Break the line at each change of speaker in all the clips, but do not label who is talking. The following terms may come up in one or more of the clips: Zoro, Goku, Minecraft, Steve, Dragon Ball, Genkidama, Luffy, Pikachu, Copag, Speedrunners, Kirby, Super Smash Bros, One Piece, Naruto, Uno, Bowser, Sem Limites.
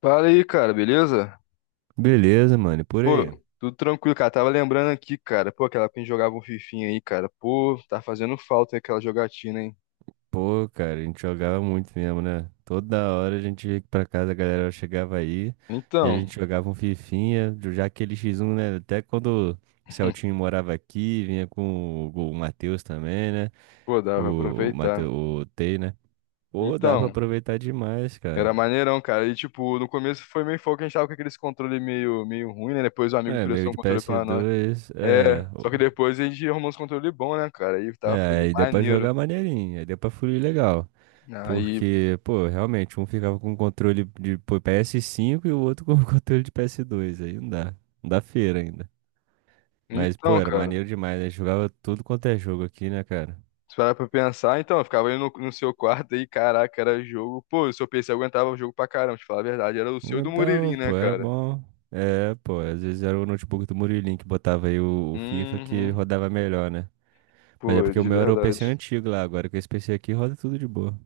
Fala aí, cara, beleza?
Beleza, mano, e por
Pô,
aí.
tudo tranquilo, cara. Tava lembrando aqui, cara. Pô, aquela época que a gente jogava um fifinha aí, cara. Pô, tá fazendo falta aquela jogatina, hein?
Pô, cara, a gente jogava muito mesmo, né? Toda hora a gente ia pra casa, a galera chegava aí e a
Então,
gente jogava um fifinha, já aquele X1, né? Até quando o Celtinho morava aqui, vinha com o Matheus também, né?
pô, dava pra
O
aproveitar.
Matheus, o Tei, né? Pô, dá pra
Então,
aproveitar demais, cara.
era maneirão, cara. E, tipo, no começo foi meio foco, a gente tava com aqueles controle meio ruim, né? Depois o amigo
É, meio
prestou um
de
controle pra nós.
PS2,
É,
é.
só que depois a gente arrumou uns controle bom, né, cara? Aí tava
É,
fluindo
aí deu pra
maneiro.
jogar maneirinho, aí deu pra fluir legal.
Aí,
Porque, pô, realmente, um ficava com um controle de pô, PS5 e o outro com controle de PS2. Aí não dá. Não dá feira ainda. Mas, pô,
então,
era
cara.
maneiro demais, né? Jogava tudo quanto é jogo aqui, né, cara?
Se parar pra pensar, então, eu ficava ali no seu quarto aí, caraca, era jogo. Pô, o seu PC aguentava o jogo pra caramba, te falar a verdade. Era o seu e do
Então,
Murilinho, né,
pô, era
cara?
bom. É, pô, às vezes era o notebook do Murilinho que botava aí o FIFA que
Uhum.
rodava melhor, né? Mas é
Pô,
porque o
de
meu era o PC
verdade.
antigo lá, agora com esse PC aqui roda tudo de boa.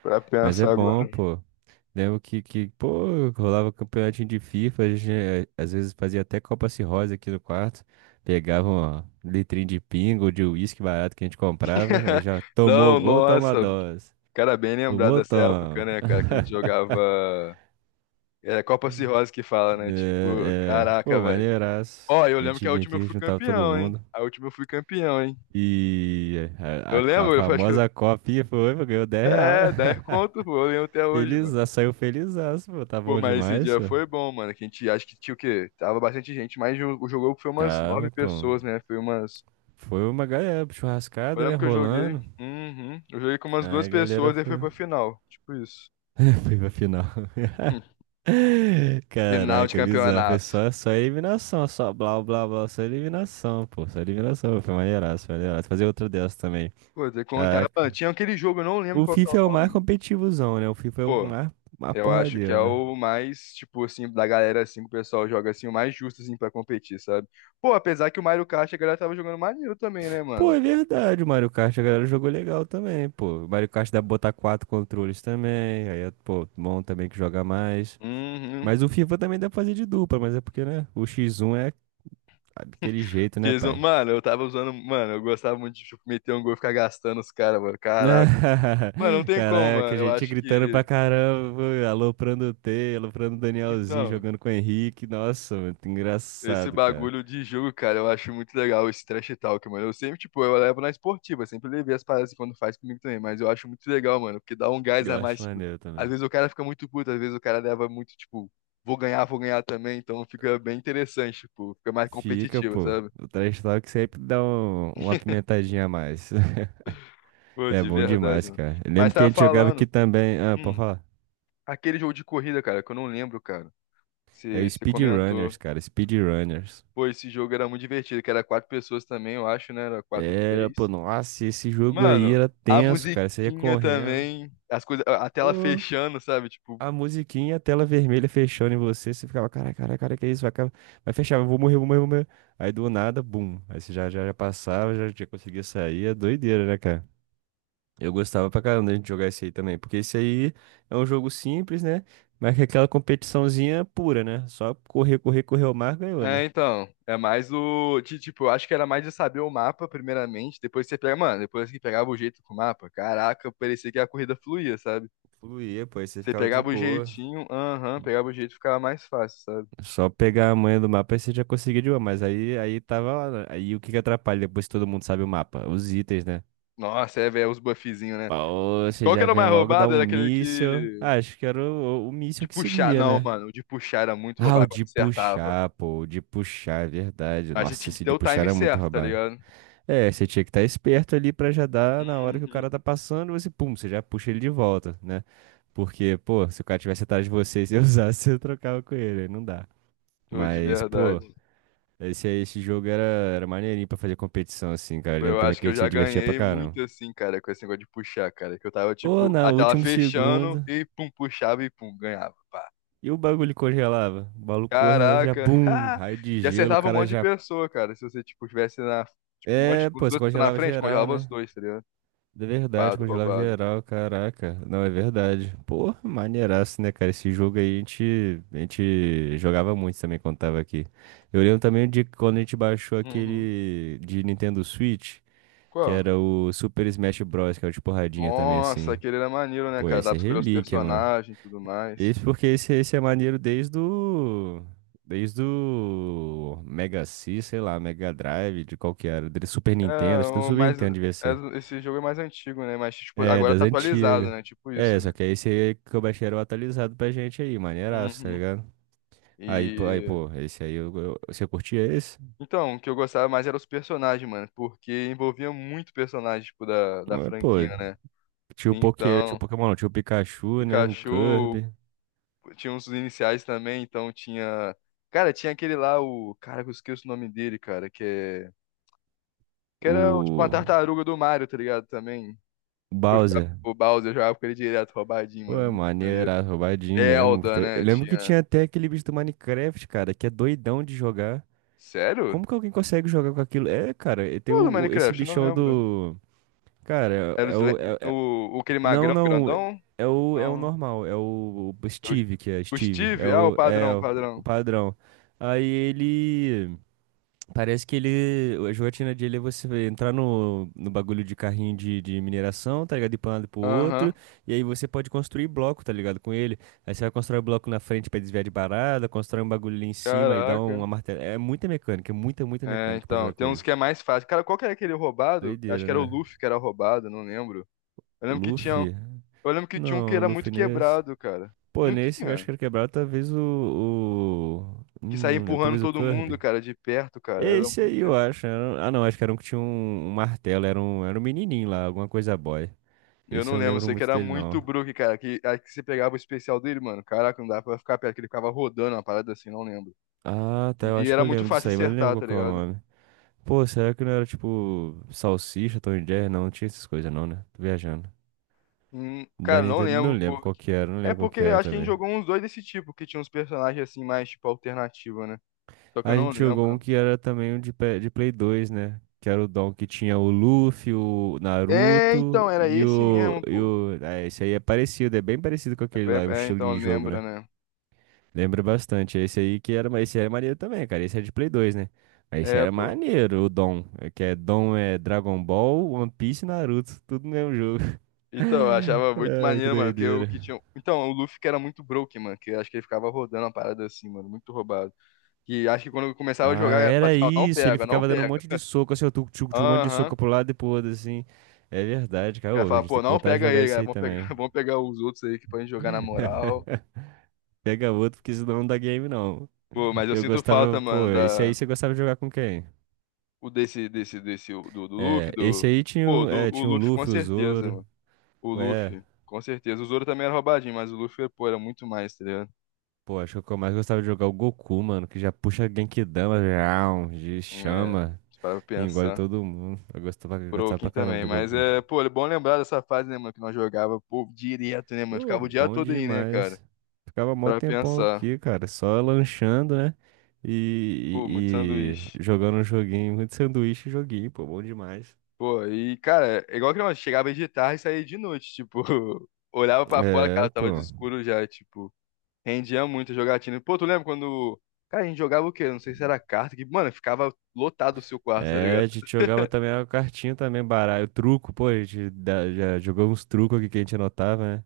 Pra
Mas é
pensar agora.
bom, pô. Lembro que, pô, rolava um campeonatinho de FIFA, a gente, eh, às vezes fazia até Copa Cirrose aqui no quarto, pegava uma litrinha de pinga ou de uísque barato que a gente comprava, aí já tomou o
Não,
gol, toma a
nossa.
dose.
Cara, bem lembrado
Tomou,
dessa época,
toma.
né, cara? Que a gente jogava. É Copa Cirrose que fala, né? Tipo,
É, pô,
caraca, velho.
maneiraço.
Ó, eu
A
lembro
gente
que a
vinha
última eu
aqui,
fui
juntava todo
campeão, hein?
mundo.
A última eu fui campeão, hein?
E
Eu
a
lembro, eu acho que.
famosa copinha foi, pô, ganhou 10 real.
É, 10 conto, pô, eu lembro até hoje,
Feliz,
mano.
saiu felizaço, pô, tá
Pô,
bom
mas esse
demais,
dia
pô.
foi bom, mano. Que a gente acho que tinha o quê? Tava bastante gente, mas o jogo foi umas nove
Tava, pô.
pessoas, né? Foi umas.
Foi uma galera,
Eu
churrascada, né?
lembro que eu joguei.
Rolando.
Uhum. Eu joguei com umas
Aí
duas
a galera
pessoas e
foi,
foi pra final. Tipo isso.
foi pra final.
Final de
Caraca, bizarro. Foi
campeonato.
só eliminação, só blá blá blá, só eliminação, pô. Só eliminação, foi maneiraço, foi maneiraço. Fazer outra dessa também.
Pô, de contar. Mano,
Caraca.
tinha aquele jogo, eu não lembro
O
qual que é
FIFA
o
é o mais
nome.
competitivozão, né? O FIFA é o
Pô,
mais
eu acho que é
porradeiro, né?
o mais, tipo assim, da galera assim, que o pessoal joga assim, o mais justo assim pra competir, sabe? Pô, apesar que o Mario Kart a galera tava jogando maneiro também, né,
Pô,
mano?
é verdade, o Mario Kart, a galera jogou legal também, pô. O Mario Kart dá pra botar quatro controles também. Aí, é, pô, bom também que joga mais.
Uhum.
Mas o FIFA também dá pra fazer de dupla, mas é porque, né? O X1 é daquele jeito, né,
Fiz um...
pai?
Mano, eu tava usando. Mano, eu gostava muito de tipo, meter um gol e ficar gastando os caras, mano. Caraca. Mano, não tem como,
Caraca,
mano.
a
Eu
gente
acho
gritando pra
que.
caramba, aloprando o T, aloprando o Danielzinho,
Então,
jogando com o Henrique. Nossa, mano,
esse
engraçado, cara.
bagulho de jogo, cara, eu acho muito legal esse trash talk, mano. Eu sempre, tipo, eu levo na esportiva, sempre levei as paradas quando faz comigo também. Mas eu acho muito legal, mano, porque dá um gás
Eu
a mais,
acho
tipo.
maneiro
Às
também.
vezes o cara fica muito puto, às vezes o cara leva muito, tipo, vou ganhar também. Então fica bem interessante, tipo, fica mais
Fica,
competitivo,
pô.
sabe?
O trash talk sempre dá uma pimentadinha a mais.
Pô,
É
de
bom
verdade,
demais,
mano.
cara. Eu
Mas
lembro que a
tava
gente jogava aqui
falando.
também. Ah, pode
hum,
falar.
Aquele jogo de corrida, cara, que eu não lembro, cara.
É o
Você
Speedrunners,
comentou.
cara. Speedrunners.
Pô, esse jogo era muito divertido, que era quatro pessoas também, eu acho, né? Era quatro,
Era, pô,
três.
nossa, esse jogo aí
Mano,
era
a
tenso, cara. Você ia
musiquinha
correndo.
também, as coisas, a tela
Pô,
fechando, sabe? Tipo,
a musiquinha, a tela vermelha fechando em você. Você ficava, cara, cara, cara, que isso? Vai fechar, eu vou morrer, eu vou morrer, eu vou morrer. Aí do nada, bum. Aí você já passava, já conseguia sair. É doideira, né, cara? Eu gostava pra caramba da gente jogar esse aí também. Porque esse aí é um jogo simples, né? Mas que é aquela competiçãozinha pura, né? Só correr, correr, correr o mar, ganhou,
é,
né?
então, é mais o, de, tipo, eu acho que era mais de saber o mapa, primeiramente, depois você pega, mano, depois que pegava o jeito com o mapa, caraca, parecia que a corrida fluía, sabe?
Fluía, pô, aí você
Você
ficava de
pegava o
boa.
jeitinho, aham, pegava o jeito, ficava mais fácil, sabe?
Só pegar a manha do mapa e você já conseguiu de uma, mas aí tava lá, né? Aí o que que atrapalha depois que todo mundo sabe o mapa? Os itens, né?
Nossa, é, velho, os buffzinhos, né?
Pô, você
Qual que
já
era o
vem
mais
logo dar
roubado?
um
Era aquele
míssil.
que
Ah, acho que era o
De
míssil que
puxar,
seguia,
não,
né?
mano. De puxar era muito
Ah, o
roubado, quando
de
acertava.
puxar, pô, o de puxar, é verdade.
Mas a gente
Nossa,
tinha que
esse
ter
de
o
puxar
time
era muito
certo, tá
roubado.
ligado?
É, você tinha que estar esperto ali pra já dar na hora que o cara
Uhum.
tá passando, você, pum, você já puxa ele de volta, né? Porque, pô, se o cara tivesse atrás de você e você usasse, você trocava com ele, aí não dá.
Pô, de
Mas, pô,
verdade.
esse jogo era maneirinho pra fazer competição, assim, cara. Eu
Pô,
lembro
eu
também
acho
que
que
a
eu
gente
já
se divertia pra
ganhei
caramba.
muito assim, cara, com esse negócio de puxar, cara. Que eu tava,
Ou
tipo,
na
a tela
último
fechando
segundo,
e pum, puxava e pum, ganhava. Pá.
e o bagulho congelava. O bagulho correndo, já
Caraca.
bum, raio de
E
gelo, o
acertava um
cara
monte de
já.
pessoa, cara. Se você, tipo, tivesse na. Tipo, um monte de.
É,
Os
pô, você
dois pessoas na
congelava
frente,
geral,
congelava os
né?
dois, tá ligado?
De verdade,
Roubado,
congelava
roubado.
geral, caraca. Não, é verdade. Pô, maneiraço, né, cara? Esse jogo aí a gente jogava muito também quando tava aqui. Eu lembro também de quando a gente baixou
Uhum.
aquele de Nintendo Switch. Que
Qual?
era o Super Smash Bros, que é o de porradinha também,
Nossa,
assim.
aquele era maneiro, né,
Pô,
cara?
esse
Dá
é
pra escolher os
relíquia, mano.
personagens e tudo mais.
Esse porque esse é maneiro desde o Mega C, sei lá, Mega Drive, de qual que era. Do Super
É,
Nintendo, acho que do
o
Super
mais,
Nintendo devia ser.
esse jogo é mais antigo, né? Mas, tipo,
É,
agora
das
tá atualizado,
antigas.
né? Tipo isso,
É,
né?
só que é esse aí que eu baixei era o atualizado pra gente aí, maneiraço, tá
Uhum.
ligado? Aí,
E.
pô, esse aí, você curtia esse?
Então, o que eu gostava mais era os personagens, mano. Porque envolvia muito personagem, tipo, da, da
Ah, pô,
franquia, né?
tinha o
Então,
Pokémon, não, tinha o Pikachu, né? O
Pikachu,
Kirby,
tinha uns iniciais também, então tinha. Cara, tinha aquele lá, o. Cara, que eu esqueço o nome dele, cara, que é. Que era tipo uma
o
tartaruga do Mario, tá ligado? Também. Eu jogava
Bowser.
com o Bowser, eu jogava com ele direto, roubadinho, mano.
Ué,
Muito maneiro.
maneira, roubadinho mesmo.
Zelda,
Eu
né?
lembro que
Tinha.
tinha até aquele bicho do Minecraft, cara, que é doidão de jogar.
Sério?
Como que alguém consegue jogar com aquilo? É, cara, e tem
Qual do
esse
Minecraft? Eu não
bichão
lembro.
do. Cara,
Era
é,
o,
é o.
É o- o, o aquele
Não,
magrão
não.
grandão?
É o
Não.
normal, o Steve, que é
O
Steve. É
Steve? Ah, o
o, é
padrão,
o o
padrão.
padrão. Aí ele. Parece que ele. A jogatina dele é você entrar no bagulho de carrinho de mineração, tá ligado? Ir pra um lado e pro outro.
Aham.
E aí você pode construir bloco, tá ligado? Com ele. Aí você vai constrói bloco na frente pra desviar de barada, constrói um bagulho ali em cima e dá
Caraca.
uma martela. É muita mecânica, é muita, muita
É,
mecânica pra
então,
jogar com
tem uns
ele.
que é mais fácil. Cara, qual que era aquele roubado? Acho
Doideira,
que era o
né?
Luffy que era roubado, não lembro. Eu
O
lembro que tinha,
Luffy?
eu lembro que tinha um que
Não, o
era muito
Luffy nesse.
quebrado, cara.
Pô,
Não
nesse eu acho
tinha.
que era quebrado, talvez o, o.
Que
hum,
saía
Não lembro,
empurrando
talvez o
todo mundo,
Kirby.
cara, de perto, cara.
É
Era
esse
muito.
aí, eu acho. Ah, não, acho que era um que tinha um martelo. Era um menininho lá, alguma coisa boy.
Eu
Esse
não
eu não
lembro, eu
lembro
sei que
muito
era
dele,
muito
não.
Brook, cara. Que, aí que você pegava o especial dele, mano. Caraca, não dava pra ficar perto, que ele ficava rodando uma parada assim, não lembro.
Ah, tá, eu
E
acho que
era
eu
muito
lembro
fácil
disso aí, mas eu não lembro
acertar,
qual
tá
que é o
ligado?
nome. Pô, será que não era tipo Salsicha, Tom e Jerry? Não, não tinha essas coisas, não, né? Tô viajando. Da
Cara, não
Nintendo, não
lembro
lembro qual
porque.
que era, não
É
lembro qual
porque
que era
acho que a gente
também.
jogou uns dois desse tipo, que tinha uns personagens assim, mais tipo alternativa, né? Só que eu
A
não
gente jogou um
lembro.
que era também um de Play 2, né? Que era o Dom, que tinha o Luffy, o
É,
Naruto
então, era
e
esse
o,
mesmo,
e
pô.
o... Ah, esse aí é parecido, é bem parecido com
É,
aquele lá, o
é, é,
estilo
então,
de jogo,
lembra,
né?
né?
Lembro bastante. Esse aí que era, esse era maneiro também, cara. Esse era de Play 2, né? Mas esse
É,
era
pô.
maneiro, o Dom. É, que é Dom é Dragon Ball, One Piece e Naruto. Tudo no mesmo jogo.
Então, eu achava muito
Ai, que
maneiro, mano, porque o
doideira.
que tinha. Então, o Luffy que era muito broke, mano, que eu acho que ele ficava rodando a parada assim, mano, muito roubado. Que acho que quando eu começava a
Ah,
jogar, eu falava
era
assim, ó, não
isso. Ele
pega, não
ficava dando um
pega.
monte de soco, assim, eu tu tu- tu- um monte de
Aham.
soco pro lado e pro outro, assim. É verdade,
O
cara.
cara
Ô, a
fala,
gente
pô,
tem que
não
voltar a
pega
jogar
ele,
isso
cara.
aí
Vamos pegar,
também.
vamos pegar os outros aí que podem jogar na moral.
Pega outro, porque senão não dá game, não.
Pô, mas eu
Eu
sinto
gostava,
falta,
pô,
mano,
esse aí
da
você gostava de jogar com quem?
o desse do Luffy,
É, esse
do
aí tinha,
pô,
o-
do
é,
o
tinha o
Luffy com
Luffy, o
certeza,
Zoro.
mano. O
Ué.
Luffy, com certeza. O Zoro também era roubadinho, mas o Luffy, pô, era muito mais, tá ligado?
Pô, acho que o que eu mais gostava de jogar é o Goku, mano, que já puxa Genkidama, já, de
É,
chama,
se parar pra
e engole
pensar.
todo mundo. Eu
O
gostava
Broken
pra caramba
também,
do
mas
Goku.
é, pô, é bom lembrar dessa fase, né, mano, que nós jogava, pô, direto, né, mano?
Pô,
Ficava o dia
bom
todo aí, né, cara?
demais. Ficava mó
Pra
tempão
pensar.
aqui, cara, só lanchando, né? E,
Pô, muito
e,
sanduíche.
e jogando um joguinho, muito sanduíche e joguinho, pô, bom demais.
Pô, e, cara, é igual que nós chegava aí de tarde e saía de noite, tipo, olhava pra fora, cara,
É,
tava de
pô.
escuro já, tipo. Rendia muito jogatina. Pô, tu lembra quando. Cara, a gente jogava o quê? Não sei se era carta, que, mano, ficava lotado o seu quarto, tá
É,
ligado?
a gente jogava também a cartinha também, baralho, truco, pô, a gente já jogou uns trucos aqui que a gente anotava, né?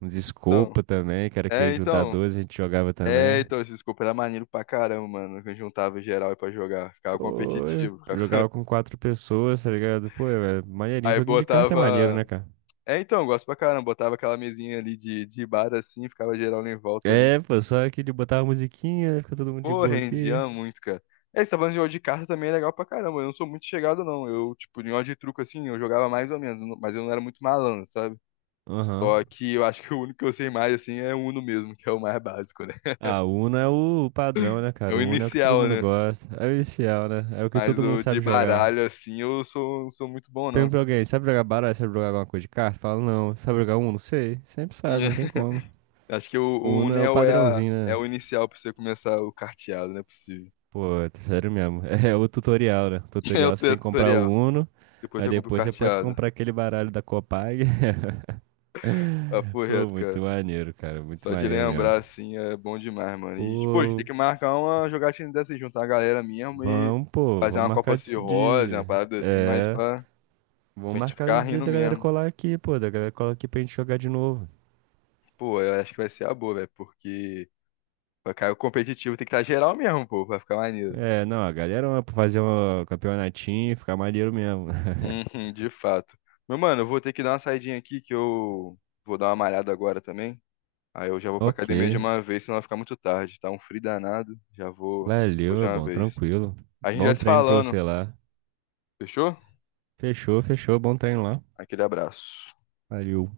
Uns
Então,
Scopa também, que era aquele
é,
de 1 a
então.
12, a gente jogava
É,
também.
então, esse scope era maneiro pra caramba, mano. Que a gente juntava em geral aí pra jogar. Ficava
Pô, eu
competitivo.
jogava com quatro pessoas, tá ligado? Pô, é maneirinho,
Aí
joguinho de carta é maneiro,
botava.
né, cara?
É, então, eu gosto pra caramba. Botava aquela mesinha ali de bar assim, ficava geral em volta ali.
É, pô, só aqui de botar a musiquinha, fica todo mundo de
Pô,
boa aqui.
rendia muito, cara. É, esse falando de jogo de carta também é legal pra caramba. Eu não sou muito chegado, não. Eu, tipo, em jogo de truco assim, eu jogava mais ou menos, mas eu não era muito malandro, sabe?
Aham.
Só que eu acho que o único que eu sei mais, assim, é o Uno mesmo, que é o mais básico, né?
Ah, o Uno é o padrão, né,
É
cara?
o
O Uno é o que todo
inicial,
mundo
né?
gosta. É o inicial, né? É o que
Mas
todo mundo
o de
sabe jogar.
baralho, assim, eu sou, não sou muito bom, não.
Pergunta pra alguém, sabe jogar baralho? Sabe jogar alguma coisa de carta? Fala, não. Sabe jogar Uno? Sei. Sempre sabe, não tem como.
Acho que o,
O
o
Uno
Uno
é
é,
o
o- é a-
padrãozinho,
é
né?
o inicial pra você começar o carteado, não é possível.
Pô, é sério mesmo. É o tutorial, né?
É o
Tutorial você tem que comprar o
tutorial.
Uno,
Depois
aí
você compra o
depois você pode
carteado.
comprar aquele baralho da Copag.
Papo
Pô,
reto,
muito
cara.
maneiro, cara. Muito
Só de
maneiro mesmo.
lembrar, assim, é bom demais, mano. E, pô, a gente tem
Pô,
que marcar uma jogatina dessa, aí, juntar a galera mesmo e
pô,
fazer
vamos
uma Copa
marcar de.
Cirrose, uma
de-
parada assim, mas
É.
pra,
Vamos
pra gente
marcar
ficar rindo
da galera
mesmo.
colar aqui, pô. Da galera colar aqui pra gente jogar de novo.
Pô, eu acho que vai ser a boa, velho, porque pra cair o competitivo tem que estar geral mesmo, pô, pra ficar maneiro.
É, não, a galera vai fazer um campeonatinho ficar maneiro mesmo.
Uhum, de fato. Meu mano, eu vou ter que dar uma saidinha aqui que eu vou dar uma malhada agora também. Aí eu já vou pra
Ok.
academia de uma vez, senão vai ficar muito tarde. Tá um frio danado, já vou, vou
Valeu,
de
é
uma
bom,
vez.
tranquilo.
A gente
Bom
vai se
treino pra você
falando,
lá.
fechou?
Fechou, fechou. Bom treino lá.
Aquele abraço.
Valeu.